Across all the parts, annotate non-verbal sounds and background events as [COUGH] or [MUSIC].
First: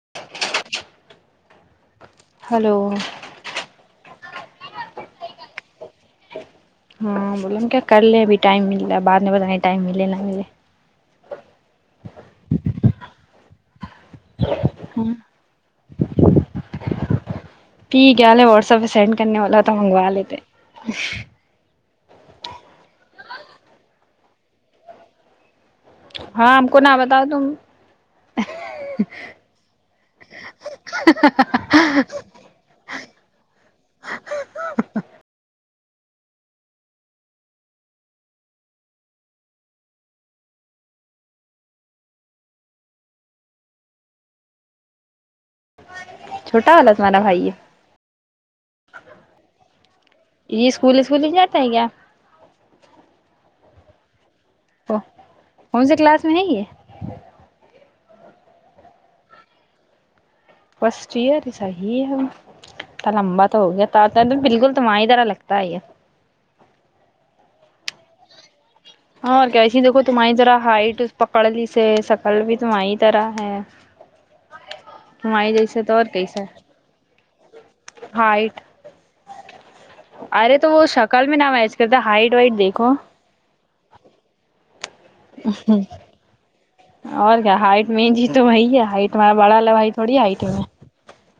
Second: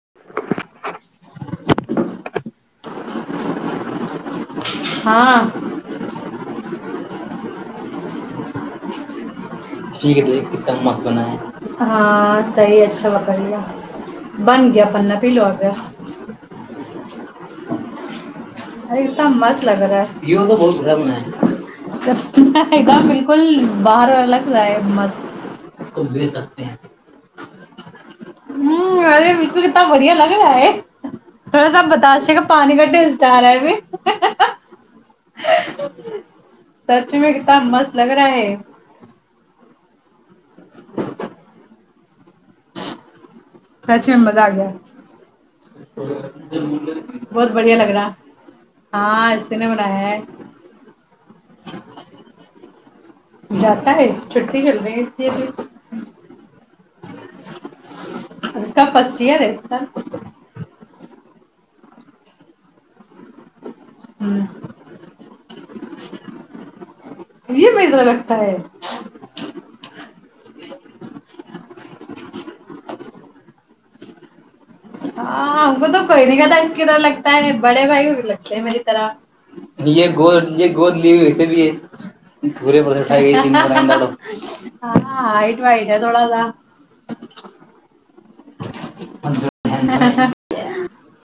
[INAUDIBLE] Hello ہاں ہاں بولے کیا کر لے ابھی ٹائم مل رہ ہے بعد میں بت [UNINTELLIGIBLE] ٹھیک ہے دیکھ کتنا مت بنا ہے [UNINTELLIGIBLE] ہاں صحیح اچھا ب [UNINTELLIGIBLE] کرہیا [UNINTELLIGIBLE] بن گیا ہاں پنا پی لو آ گ [UNINTELLIGIBLE] پ گہے و [UNINTELLIGIBLE] اتم مست لگ رہا ہے و تو بہت گم ہے [UNINTELLIGIBLE] فل بار الگ ہے مست [UNINTELLIGIBLE] ہاں سکتے ہم کو نہ بتاؤ تم ہ ارے بک اتنا بڑھیا لگ رہا ہے تھوڑا سا بتاے گ پانی کا ٹیسٹ [UNINTELLIGIBLE] آرا بھی [UNINTELLIGIBLE] سچ میں کتنا مست لگ رہا ہے [UNINTELLIGIBLE] [UNINTELLIGIBLE] سچ میںم مزہ آ گیا چھوٹا والا تمہارا [UNINTELLIGIBLE] بھائی بہت ہے بڑھیا لگ رہا ہاں اس نے بنایا ہےد یہ اسکول اسکول ہی جاتا ہے کیا [UNINTELLIGIBLE] تاہ [UNINTELLIGIBLE] کون سے کلاس میں ہے یہ [UNINTELLIGIBLE] اس کا فرسٹ ایئر ہے اس کا [UNINTELLIGIBLE] فسٹئر صحی ہے لمبا [UNINTELLIGIBLE] ہو گیا ت ت بالکل توماہ ہی درا لگتا ہی ہے [UNINTELLIGIBLE] یہ مترا لگتا ہے [UNINTELLIGIBLE] اور کیسی دیکھو تمہاری طرح ہائٹ پکڑ لیس سکل بھی تمہاری طرح ہے [UNINTELLIGIBLE] ہاں ہم جیسے کو تو اور کوئی نہیں کیسا کہتا اس کی طرح لگتا ہے بڑے بھائی ہائٹ لگتے میری طرح یہ ارے تو یہ وہ گود لی شکل میں ہوے نہ بھی میچ کرتا ہائٹ وائٹ دیکھو پورےٹائی گئی [UNINTELLIGIBLE] و [UNINTELLIGIBLE] جی [INAUDIBLE] ہاں ہاں آئیٹو وئیٹ ہے تووڑا لا [UNINTELLIGIBLE] اور کیا ہائٹ [UNINTELLIGIBLE] می تو وہی ہے ہائٹ ما بڑا ل بھائی تھوڑی ہائٹ میں [UNINTELLIGIBLE]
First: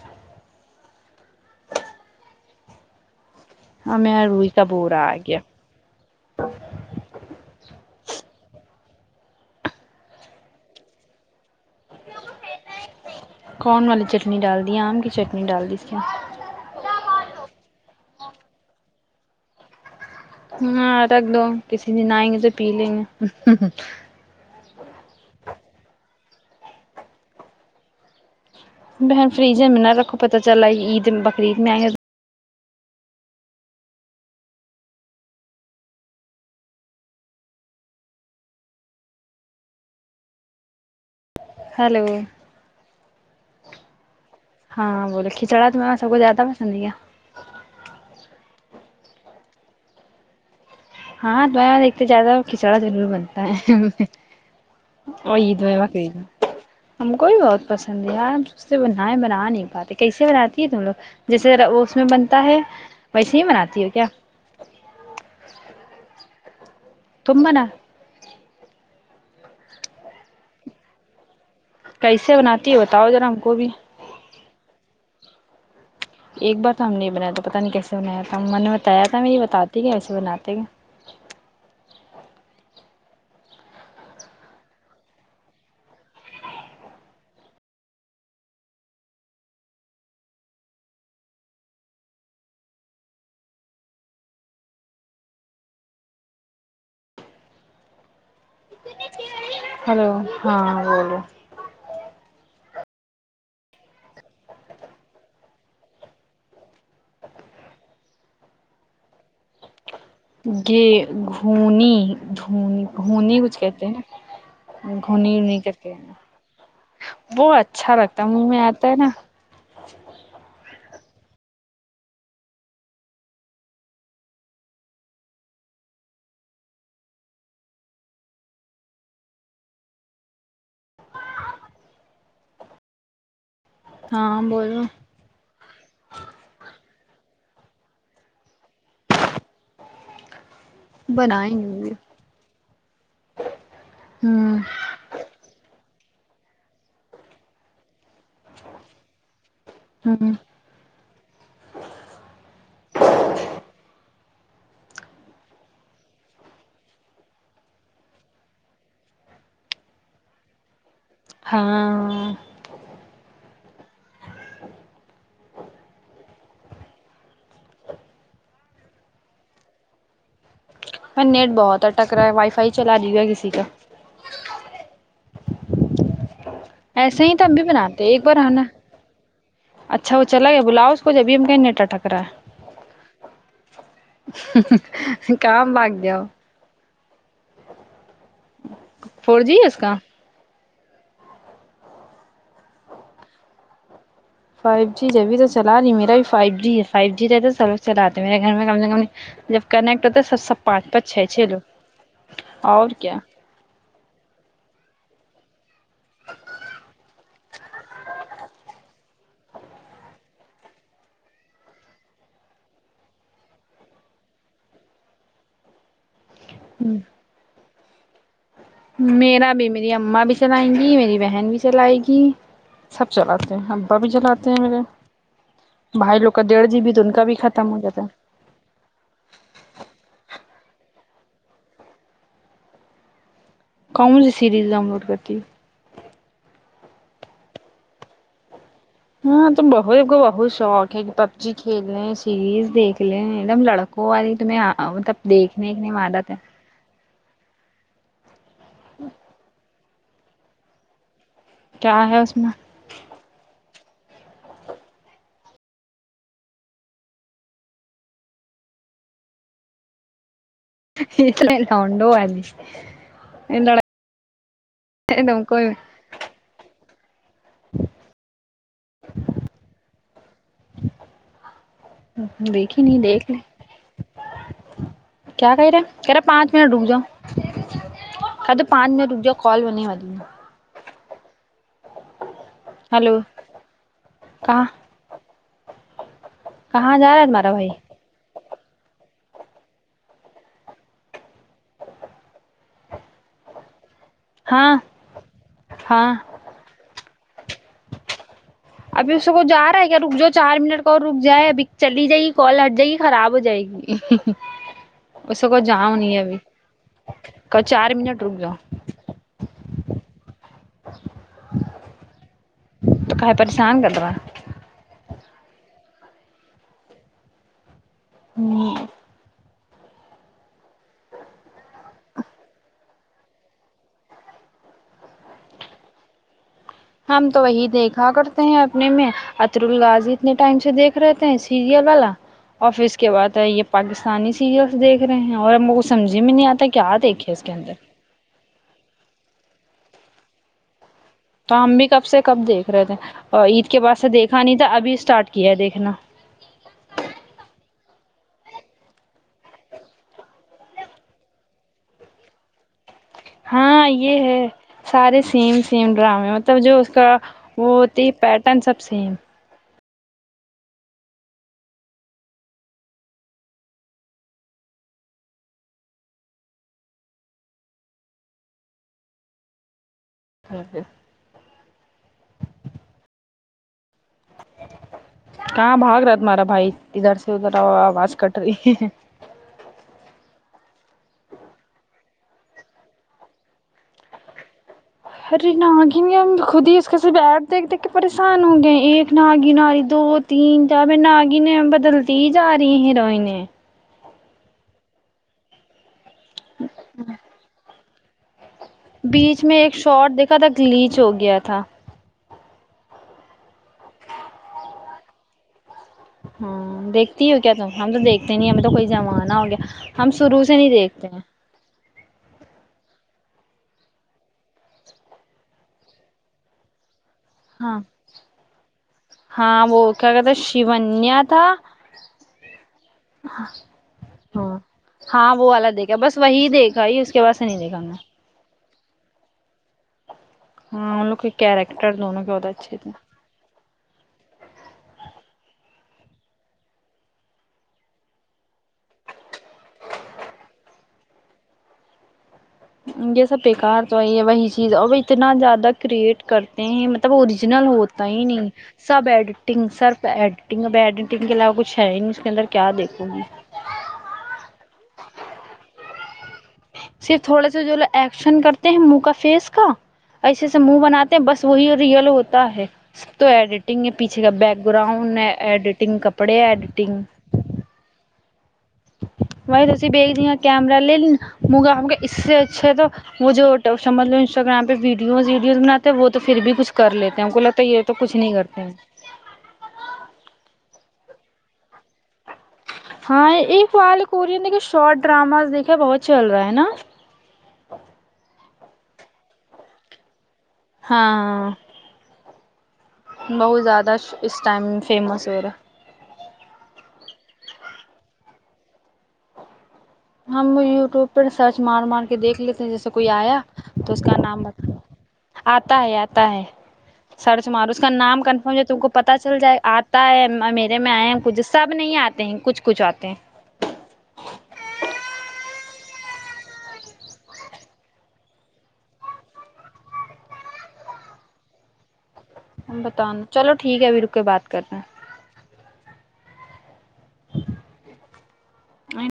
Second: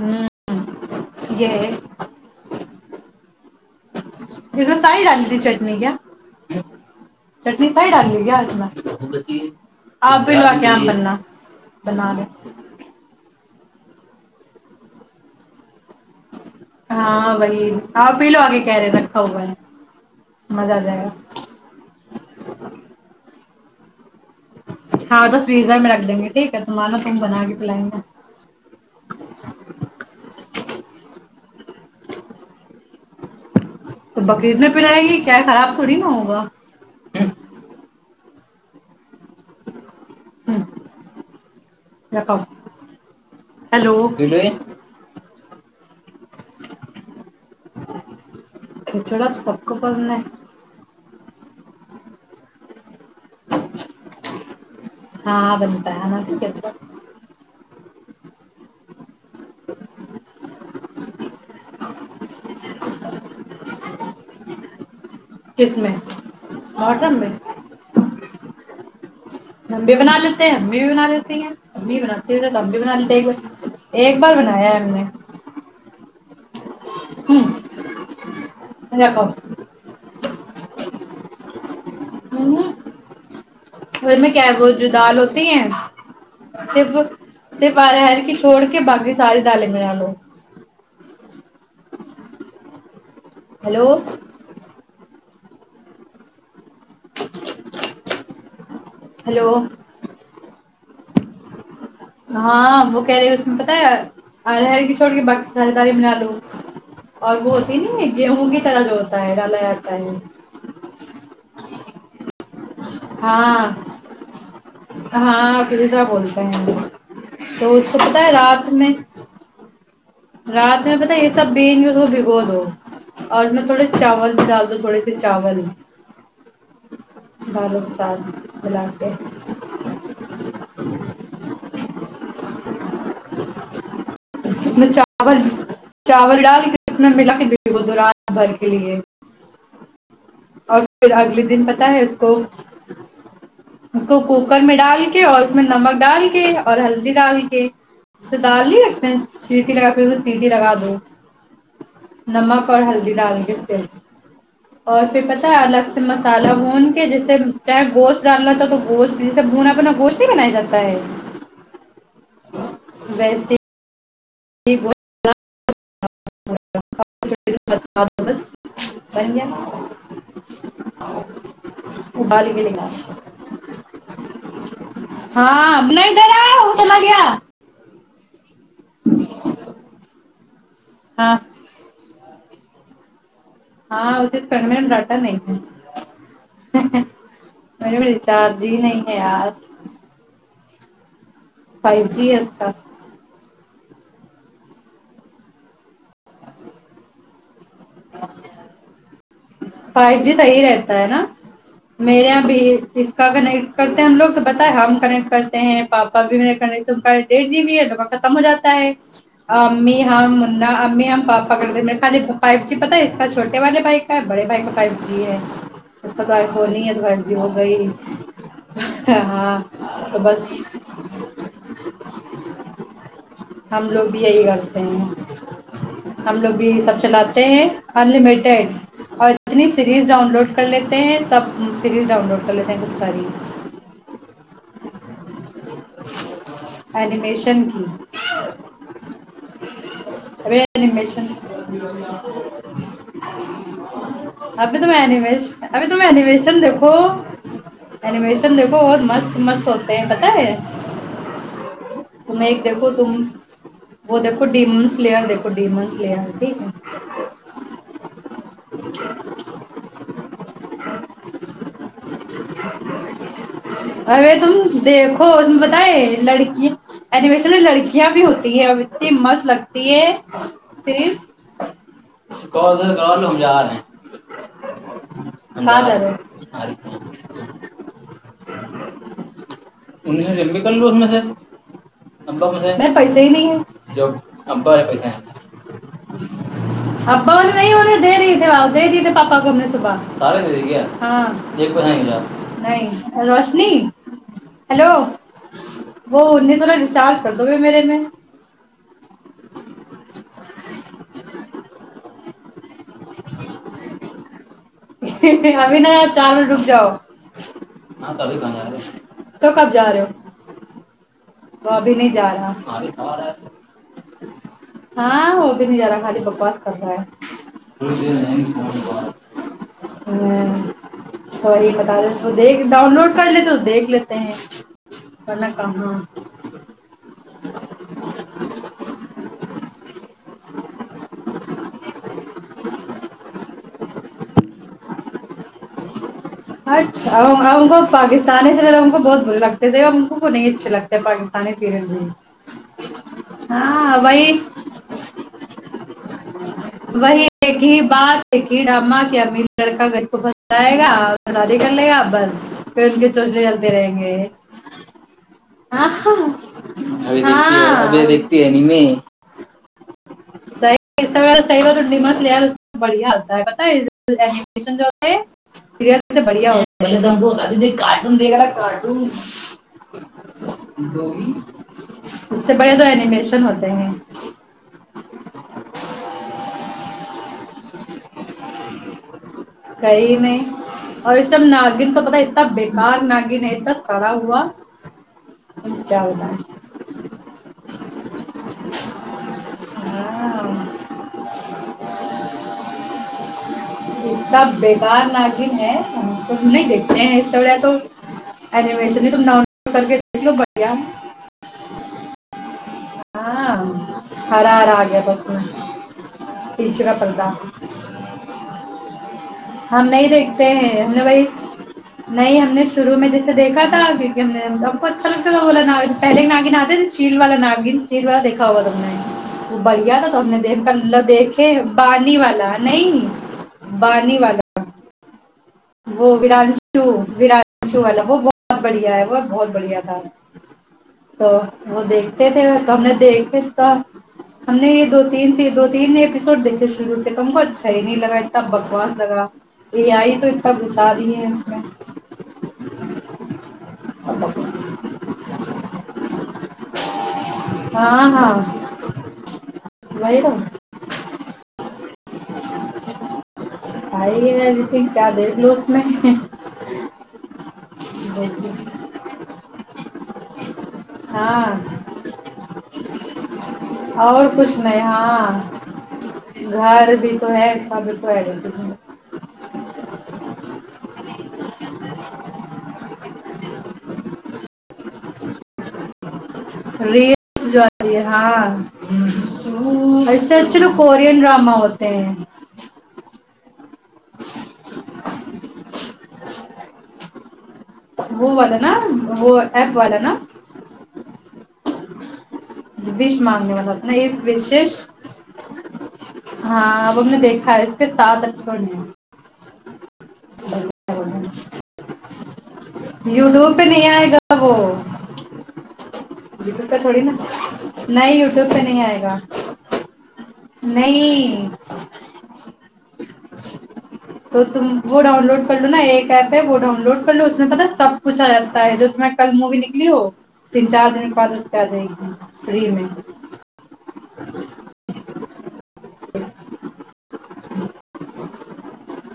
ہاں [UNINTELLIGIBLE] یہ [UNINTELLIGIBLE] اور میرا روئی پ کا بورا سائی آ ڈالی گیا تھی چٹنی کیا [UNINTELLIGIBLE] چٹنی سی ڈال لی گج میں آپ بھی لو کے بننا بنا ل [UNINTELLIGIBLE] کون والی چٹنی ڈال دی آم کی چٹنی ڈال دی اس کیا [UNINTELLIGIBLE] ہاں بائی آپ پیلو آگے کہ رے رکھاؤ بائی [UNINTELLIGIBLE] ہاں رکھ دو کسی د نہائیں گے تو پی لیں گے [UNINTELLIGIBLE] ہوں ہ [UNINTELLIGIBLE] ہاں تو فزر میں رکھ دیں گے ٹھیک ہے تمہار نہ ت بنا گ پلائیں گے بہن فریج میں نہ رکھو پت چل عید بقرعید میں آئے تو بکرید میں پ آائے گی کیا خراب تھوڑی نا ہوگا ہیلو ہاں ہلو چڑ میں سب کو زیادہ پسند کیا ک بند ہاں دائیں دھتے زیادہ کھچڑارور بن اور ہاں عید ہو ہے بنتا بقرریید نا ٹھیک ہے ہم کو بھی بہت پسند سے بن بنا نہیں پاتے کیسے بناتی ہے تم لوگ جیسےذرا اس میں بنتا ہے ویسے ہی بناتی ہو کیا کس میں ہم مٹ میں م بھی بنا لیتے ہیں امی بھی بنا لیتی ہیں امی کیسے بناتے تھ تھے تو ہم بناتی بھی ہو بنا بتاؤ لیتے ایک ذرا ہم کو ب بھی ایک بار بنایا ہے ہم نے ایک بار تو ہم نہیں بنایا تو پتا نہیں کیسے بنایا تھا میں نے ہ بتایا تھا رکھو میں یہ بتااتی کہسے بناتے ہیں اس میں کیا ہے وہ جو دال ہوتی ہیں صرف صرف آرر کی چھوڑ کے باقی ساری دالیں ب ڈالو ہیلو ہاں ہلو ہاں بولو ہاں وہ کہہ رہے اس میں پتاہ ہے ہر ہر کی چھو کے ہ تاری بنا لو اور وہ ہوتی ہے نا گیہوں کی طرح جو ہوتا ہے ڈالا جاتا ہے گ گھونی دھنی ہونی کچھ ہاں کہتے ہیں گھونی ہاں اونی کر کے گریجا بولتے ہیں وہ تو اس اچھا کو پت ہے رات میں چھا رات میں پتا یہ سب بھیین اس کو بھگو دو اور میں تھوڑے چاول بھی ڈال دو تھوڑے سے چاول دالوں کے ساد ملا کے ہاں است بولو میں چاول چاول ڈال کے ات میں ملا کے وہ دوران بھر کے لیئے اور پھر اگلے بنائیں دن گے پت ہم بھی۔ ہے اس کو اس کو ہوں کوکر میں ڈال کے اور اس میں نمک ڈال کے اور ہلدی ڈال کے اسے ڈال ہی رکھتے ہیں سیٹی لگا پ ہو ہوں سیٹی لگا دو نمک اور ہلدی ڈال کے [UNINTELLIGIBLE] اور پھر پتا ہے الگ سے مسالہ بھون کے جیسے چاہے گوشت ڈالنا چاہو تو گوشت جیسے بھنا بنا گوشت نہیں بنایا جاتا ہے [UNINTELLIGIBLE] ہاں ویسے [UNINTELLIGIBLE] ہی ہ [UNINTELLIGIBLE] [UNINTELLIGIBLE] میں نیٹ بہت ہے ٹک رہا ہے وائی ابال کے فائی لگا چلا دی گا کسی کا [UNINTELLIGIBLE] ہاں بب نہیںائی د رہا [UNINTELLIGIBLE] ایسے ہی ت امب بھی بناان [UNINTELLIGIBLE] تو ایک بار آناا [UNINTELLIGIBLE] اچھا وہ چلا گیا بلاؤ اس کو ہاں جبھی ہم کہیں نیٹا ٹھک رہا ہے [UNINTELLIGIBLE] ہاں اس فم میں ڈاٹا ہے نہیں کام بھاگ جاؤ ہے مے م چارجی نہیں ہے فور یار [UNINTELLIGIBLE] جی ہے اس کا فائیو جی آتا [UNINTELLIGIBLE] فائیو جی جبھی تو چلا نہیں میرا بھی فائیو جی ہے فائیو جی رہتا [UNINTELLIGIBLE] چلاتے میرے گھر میں کم سے کم جب [UNINTELLIGIBLE] فائیو ہے جی سب سب صحیح پانچ رہتا ہے پانچ نا چھ چھ لوگ میرے یہاں بھی اور اس کیا کا کنیکٹ کرتے ہیں ہم لوگ تو بت ہم [UNINTELLIGIBLE] کنٹ کرتے ہیں پاپا بھی ڈیھ جی بھی ہے لوگ کا ختم ہو جاتا ہے امی ہمنا امی ہم پاپا خ فو جی پتا ہے اس کا چھوٹے والے بھائی کا [UNINTELLIGIBLE] بڑے بھائی مقائی جی ہے [UNINTELLIGIBLE] پ ہو نہیںنی ہے دووائائی جی ہو گئیی [UNINTELLIGIBLE] میرا بھی میری تو امما بھی بس چلیں گی میری بہن بھی چلائے گی سب چلاتے ہیں ہم ابا لوگ بھی یہی چلاتے ہیں میرے کرتے بھائی لوگ ہم کا ڈڑھ جی بھی سب تو ان کا بھی چلاتے ہیں ختم ہو جاتا ہے انلمیٹیڈ [UNINTELLIGIBLE] اور جتنی سیریز ڈاؤن لوڈ کر لیتے ہیں سب سیریز ڈاؤن لوڈ کر لیتے ہیں خب ساری [UNINTELLIGIBLE] کامن سیریز ڈاؤنلوڈ کرتی [UNINTELLIGIBLE] اینیمیشن کی [UNINTELLIGIBLE] ہاں تو بہت کو بہت ابھی شوق ہے کہ اینیمیشن پب جی کھیل لے سیریز دیکھ لیں ایک دم لڑکوں [UNINTELLIGIBLE] تمہیں ابھی تم مطلب اینیمیش دیکھنے ابھی ایکنے میں تم عادت ہے اینیمیشن دیک [UNINTELLIGIBLE] کوش [UNINTELLIGIBLE] یکھو بہت مست مست ہو [UNINTELLIGIBLE] بت ہے کیا ہے [UNINTELLIGIBLE] تم اس ایک دیکھو تم [UNINTELLIGIBLE] وہ تو کڈی منس لیا د کڈی منس لیا ہے [UNINTELLIGIBLE] ج میں لونڈو والی [UNINTELLIGIBLE] ار تم لڑکے دیکھو تم کو بت ہے لڑکیاں [UNINTELLIGIBLE] ایڈوکیشن میں لڑکیاں بھی ہوتی ہیں [UNINTELLIGIBLE] ت مس لگتا ہے [UNINTELLIGIBLE] تے صریف [UNINTELLIGIBLE] دیکھی نہیں دیکھ لیں [UNINTELLIGIBLE] [INAUDIBLE] کیا ہم کہ رہے جا کہ رہے پانچ منٹ رک جا ہیں کہ تو پانچ منٹ رک جاؤ کال میں نہیں وال انہیں مبر مھ پیسے ہی نہیں کہاں ہےمبا پ [UNINTELLIGIBLE] کہاں جا رہا ہے تمہارا بھائی آ ج پاپا گومنےبح سار ہاں ج کو نہیں روشنی ہاں ہیلو ہاں وہ انیس سو ڈسچارج [UNINTELLIGIBLE] س دوو میرے میں [UNINTELLIGIBLE] ابھی اس کو جا رہا ہے کیا رک ج چار منٹ کا اور رک جائے ابھی چلی جائےے کال جائے گی خراب ہو جائے گی اس سے کو ابھی نا جاؤ یار, نہیں چار ابھی منٹ رک جاؤ ک چار ہاں منٹ تو رک ابھی جاؤ کہاں جا رہے ہو [UNINTELLIGIBLE] کب جا رہے ہو [UNINTELLIGIBLE] چ [INAUDIBLE] تو ابھی نہیں جا رہا پریشان کر رہا ہاں وہ بھی نہیں جا رہا خالی بکواس کر رہا ہے [UNINTELLIGIBLE] [INAUDIBLE] ہے ہ تو وہی بتا رہے تو دیکھ ڈاؤن لوڈ کر لیتے تو دیکھ لیتے ہیں ورن کہاں [UNINTELLIGIBLE] ا [INAUDIBLE] ہم تو وہی دیکھا کرتے ہیں اپنے میں اطر ال غازی اتنے ٹائم سے دیکھ رہےتے ہیں سیریل والا اور پھر اس کے بعد ہے یہ پاکستان آسانی سیریلس دیکھ رہے اور ہم سمجھ [UNINTELLIGIBLE] کیا اچھا دیکھے اس کے ہم اندر کو پاکستانی سے ہم کو بہت برے لگتے تھے ہم ان کو نہیں اچے لگتے [UNINTELLIGIBLE] تو ہم بھی کب سے کب دیکھ رہے تھے اور عید کے بعد ہاں سے وہی دیکھا نہیں تھا ابھی اسٹارٹ کیا ہے دیکھنا وہی ایک ہی بات ایکھی ڈما کی امیر لڑکا گھر کو پس آئے گا بادی کرنے آ بس [UNINTELLIGIBLE] پ کے چچے چلتے ہاں رہیں گے یہ ہے سارے سیم سیم ڈرامے مطلب جو اس کا وہ ہوتی دیکھتی ہے پیٹرن ن سب میں سیم [UNINTELLIGIBLE] صحیح صحی ڈم بڑھیا ہوتا ہے سری [UNINTELLIGIBLE] بڑھیا ہولے سم کو ہوتا د کارٹون دیکھا نا کارٹون اس سے بڑے تو اینیمیشن ہوتے [UNINTELLIGIBLE] ج [UNINTELLIGIBLE] کہاں بھاگ رہا تمہارا بھائی ادھر سے ادھر آواز کٹ رہی [UNINTELLIGIBLE] کئی نہیں اور اس ٹائم ناگن تو پتا اتنا بیکار ناگن ہے اتنا سڑا ہوا ارے کیا ناگن ہوتا ہم ہے خود ہی اس کے سے بیھ دیکھ دیکھ کے پریشان ہو گئے ہیں ایک ناگن آ رہی دو ہاں تین چار ناگن بدلتی ہی جا رہی ہیں ہیروئن [UNINTELLIGIBLE] سب بیکار ناگن ہے ت نہیں دیکھتے ہیں اس س و تو اینمیشن بھی تم ڈاؤن بیچ میں لوڈ ایک کر کے شارٹ دیکھ لو دیکھا تھا بڑھیا گلیچ ہو گیا تھا [UNINTELLIGIBLE] ہاں ہرار آ گیا بس میں [UNINTELLIGIBLE] پیچھے ہاں کا پردہ دیکھتی ہو کیا تم ہم تو دیکھتے نہیں ہمیں تو کوئی جمانہ ہو گیا نہیں ہم شروع دیکھتے سے نہیں ہیں دیکھتے [UNINTELLIGIBLE] ہم نے بھائی نہیں ہم نے [UNINTELLIGIBLE] شروع میں جیسےیکھا تھا کیکہ ہم نے ہم کو اچھا لگتا تھا وہ بولاا پہے ایک ناگ نہاتے تھے [UNINTELLIGIBLE] چیل والا ہاں ناگن چیل والا دیکھا ہوا تم نے وہ ہاں بڑھیا کیا تھا ت کہتے نے د شیونیا تھا دیکھے بانی والا نہیں بانی ہاں والا ہاں [UNINTELLIGIBLE] وہ والا دیکھا وہ بس وہی ورانشو دیکھا ہی اس کے بعس نہیں دیکھا ورانشو میں نے والا وہ [UNINTELLIGIBLE] بہت بڑھیا ہے وہت بہت بڑھیا تھا ہاں ان لوگ [UNINTELLIGIBLE] تو کے وہ کیریکٹر دونوں دیکھتے کے تھے بہت تو اچھے ہم نے تھے دیکھے تھا ہم نے یہ دو تین سے دو [UNINTELLIGIBLE] تین اییسوڈ دیکے شروع ہوتے تم کو اچھا ہی نہیں لگا اتنا بکواس لگا یہ آئی تو [UNINTELLIGIBLE] پ گھسا دیے اس میں [UNINTELLIGIBLE] یہ سب بیکار تو ہے یہ وہی چیز اور اتنا زیادہ کریئٹ کرتے ہیں مطلب اوریجنل ہوتا ہاں ہی ہاں نہیں سب ایڈیٹنگ سرف وہی تو ایڈٹنگ ا ایڈیٹنگ کے علاوہ کچھ ہے ہی نہیں اس کے اندر کیا دیکھو گی بھائی ایڈیٹنگ کیا [UNINTELLIGIBLE] [UNINTELLIGIBLE] صرف تھوڑا سے جو لو ایکشن دیکھیے کرتے ہیں منہ کا فیس کا ایسےسے منہ بناتے ہیں بس ہاں وہی ریئل ہوتا ہے تو ایڈیٹنگ ہے پیچھے اور کا کچھ بیک نہیں گراؤنڈ ہاں ایڈیٹنگ کپڑے گھر ایڈیٹنگ بھی تو ہے سب تو ایڈیٹنگ وہائی تو بی [UNINTELLIGIBLE] کیمرا لے لین مگا اس سے اچھا ہے تو وہ جو سمجھ لو انسٹاگررام پہ ویڈیو [UNINTELLIGIBLE] وڈیز بناتے بہ [UNINTELLIGIBLE] ری جوی ہے نہیں ہاں کرتے ہیں ایسے اچھ [UNINTELLIGIBLE] کورین ڈرامہ ہوتے ہیں [UNINTELLIGIBLE] پی کورن دیکے شارٹ ڈراماز دیکھا بہت چل رہا ہے نا وہ والا [UNINTELLIGIBLE] نا وہ ایپ والا نا ہاں وش مانگنے بہت والا اپنا زیادہ یہ اس ٹائم وشش فیمس ہورہا ہاں اب ہم نے دیکھا ہے اس کے ساتھ ایپیسوڈ ہم یوٹیوب پر سرچ مار مار کے کے دیکھ لیتے جیسے کوئی آیا یوٹیوب پہ نہیں تو اس آئے کا گا نام وہ بتا آتا ہے آتا ہے یوٹیوب پہ تھوڑی نا سرچ مارو اس کا نہیں نام یوٹیوب کنفرم پہ جو تم نہیں کو آئے پتا گا چل جائے آتا ہے میں میرے میں آیا کچھ نہیں سب نہیں آتے ہیں کچھ کچھ آتے ہیں تو تم وہ ڈاؤن لوڈ کر لو نا ایک ایپ ہے وہ ڈاؤن لوڈ کر لو اس میں پتا سب کچھ آ جاتا ہے جو تمہیں کل موی نکلی ہو تین چار دن کے بعد اس پہ آ جائے گی فری میں بتانا چلو ٹھیک ہے ابھی رک کے بات کرنا ہیں